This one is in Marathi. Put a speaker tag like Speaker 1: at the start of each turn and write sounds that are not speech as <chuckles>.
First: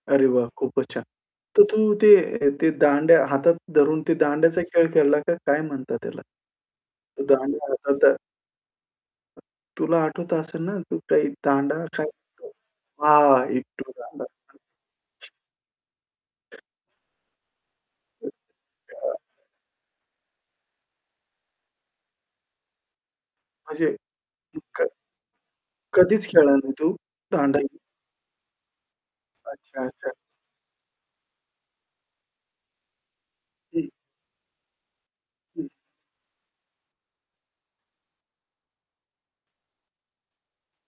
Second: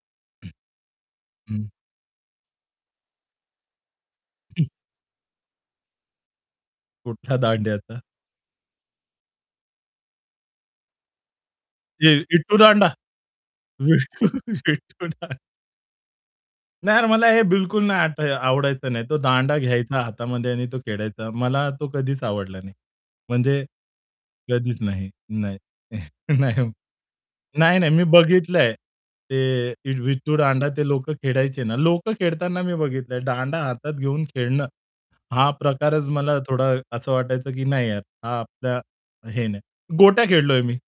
Speaker 1: अरे वाह!
Speaker 2: हं.
Speaker 1: खूपच छान. तर
Speaker 2: हं.
Speaker 1: तू ते ते दांड्या हातात धरून ते दांड्याचा
Speaker 2: हं.
Speaker 1: खेळ खेळला का, काय म्हणतात त्याला? तो
Speaker 2: कुठला
Speaker 1: दांडा हातात
Speaker 2: दांड्याचा?
Speaker 1: धर तुला आठवत असेल ना तू काही दांडा काय
Speaker 2: ते
Speaker 1: <unintelligible>
Speaker 2: इटू दांडा?
Speaker 1: हां, विट्टू
Speaker 2: विटू
Speaker 1: दांडा. हं.
Speaker 2: <chuckles> विट्टू दांडा. नाही यार, मला हे बिलकुल नाही आठ आवडायचं नाही. तो
Speaker 1: <unintelligible>
Speaker 2: दांडा घ्यायचा हातामध्ये आणि तो खेळायचा. मला तो कधीच आवडला नाही. म्हणजे
Speaker 1: म्हणजे,
Speaker 2: कधीच
Speaker 1: क
Speaker 2: नाही. नाही. <chuckles>
Speaker 1: कधीच
Speaker 2: नाही.
Speaker 1: खेळला
Speaker 2: नाही
Speaker 1: नाही तू? दांडा
Speaker 2: नाही,
Speaker 1: घेऊन?
Speaker 2: नाही मी बघितलंय, ते
Speaker 1: अच्छा-अच्छा.
Speaker 2: विट्टू दांडा ते लोक खेळायचे ना. लोक खेळताना मी बघितलंआहे. दांडा
Speaker 1: हं.
Speaker 2: हातात घेऊन खेळणं, हा
Speaker 1: हं.
Speaker 2: प्रकारच मला थोडा असं वाटायचं, की "नाही यार, हा आपल्या हे नाही." गोट्या खेळलोय मी.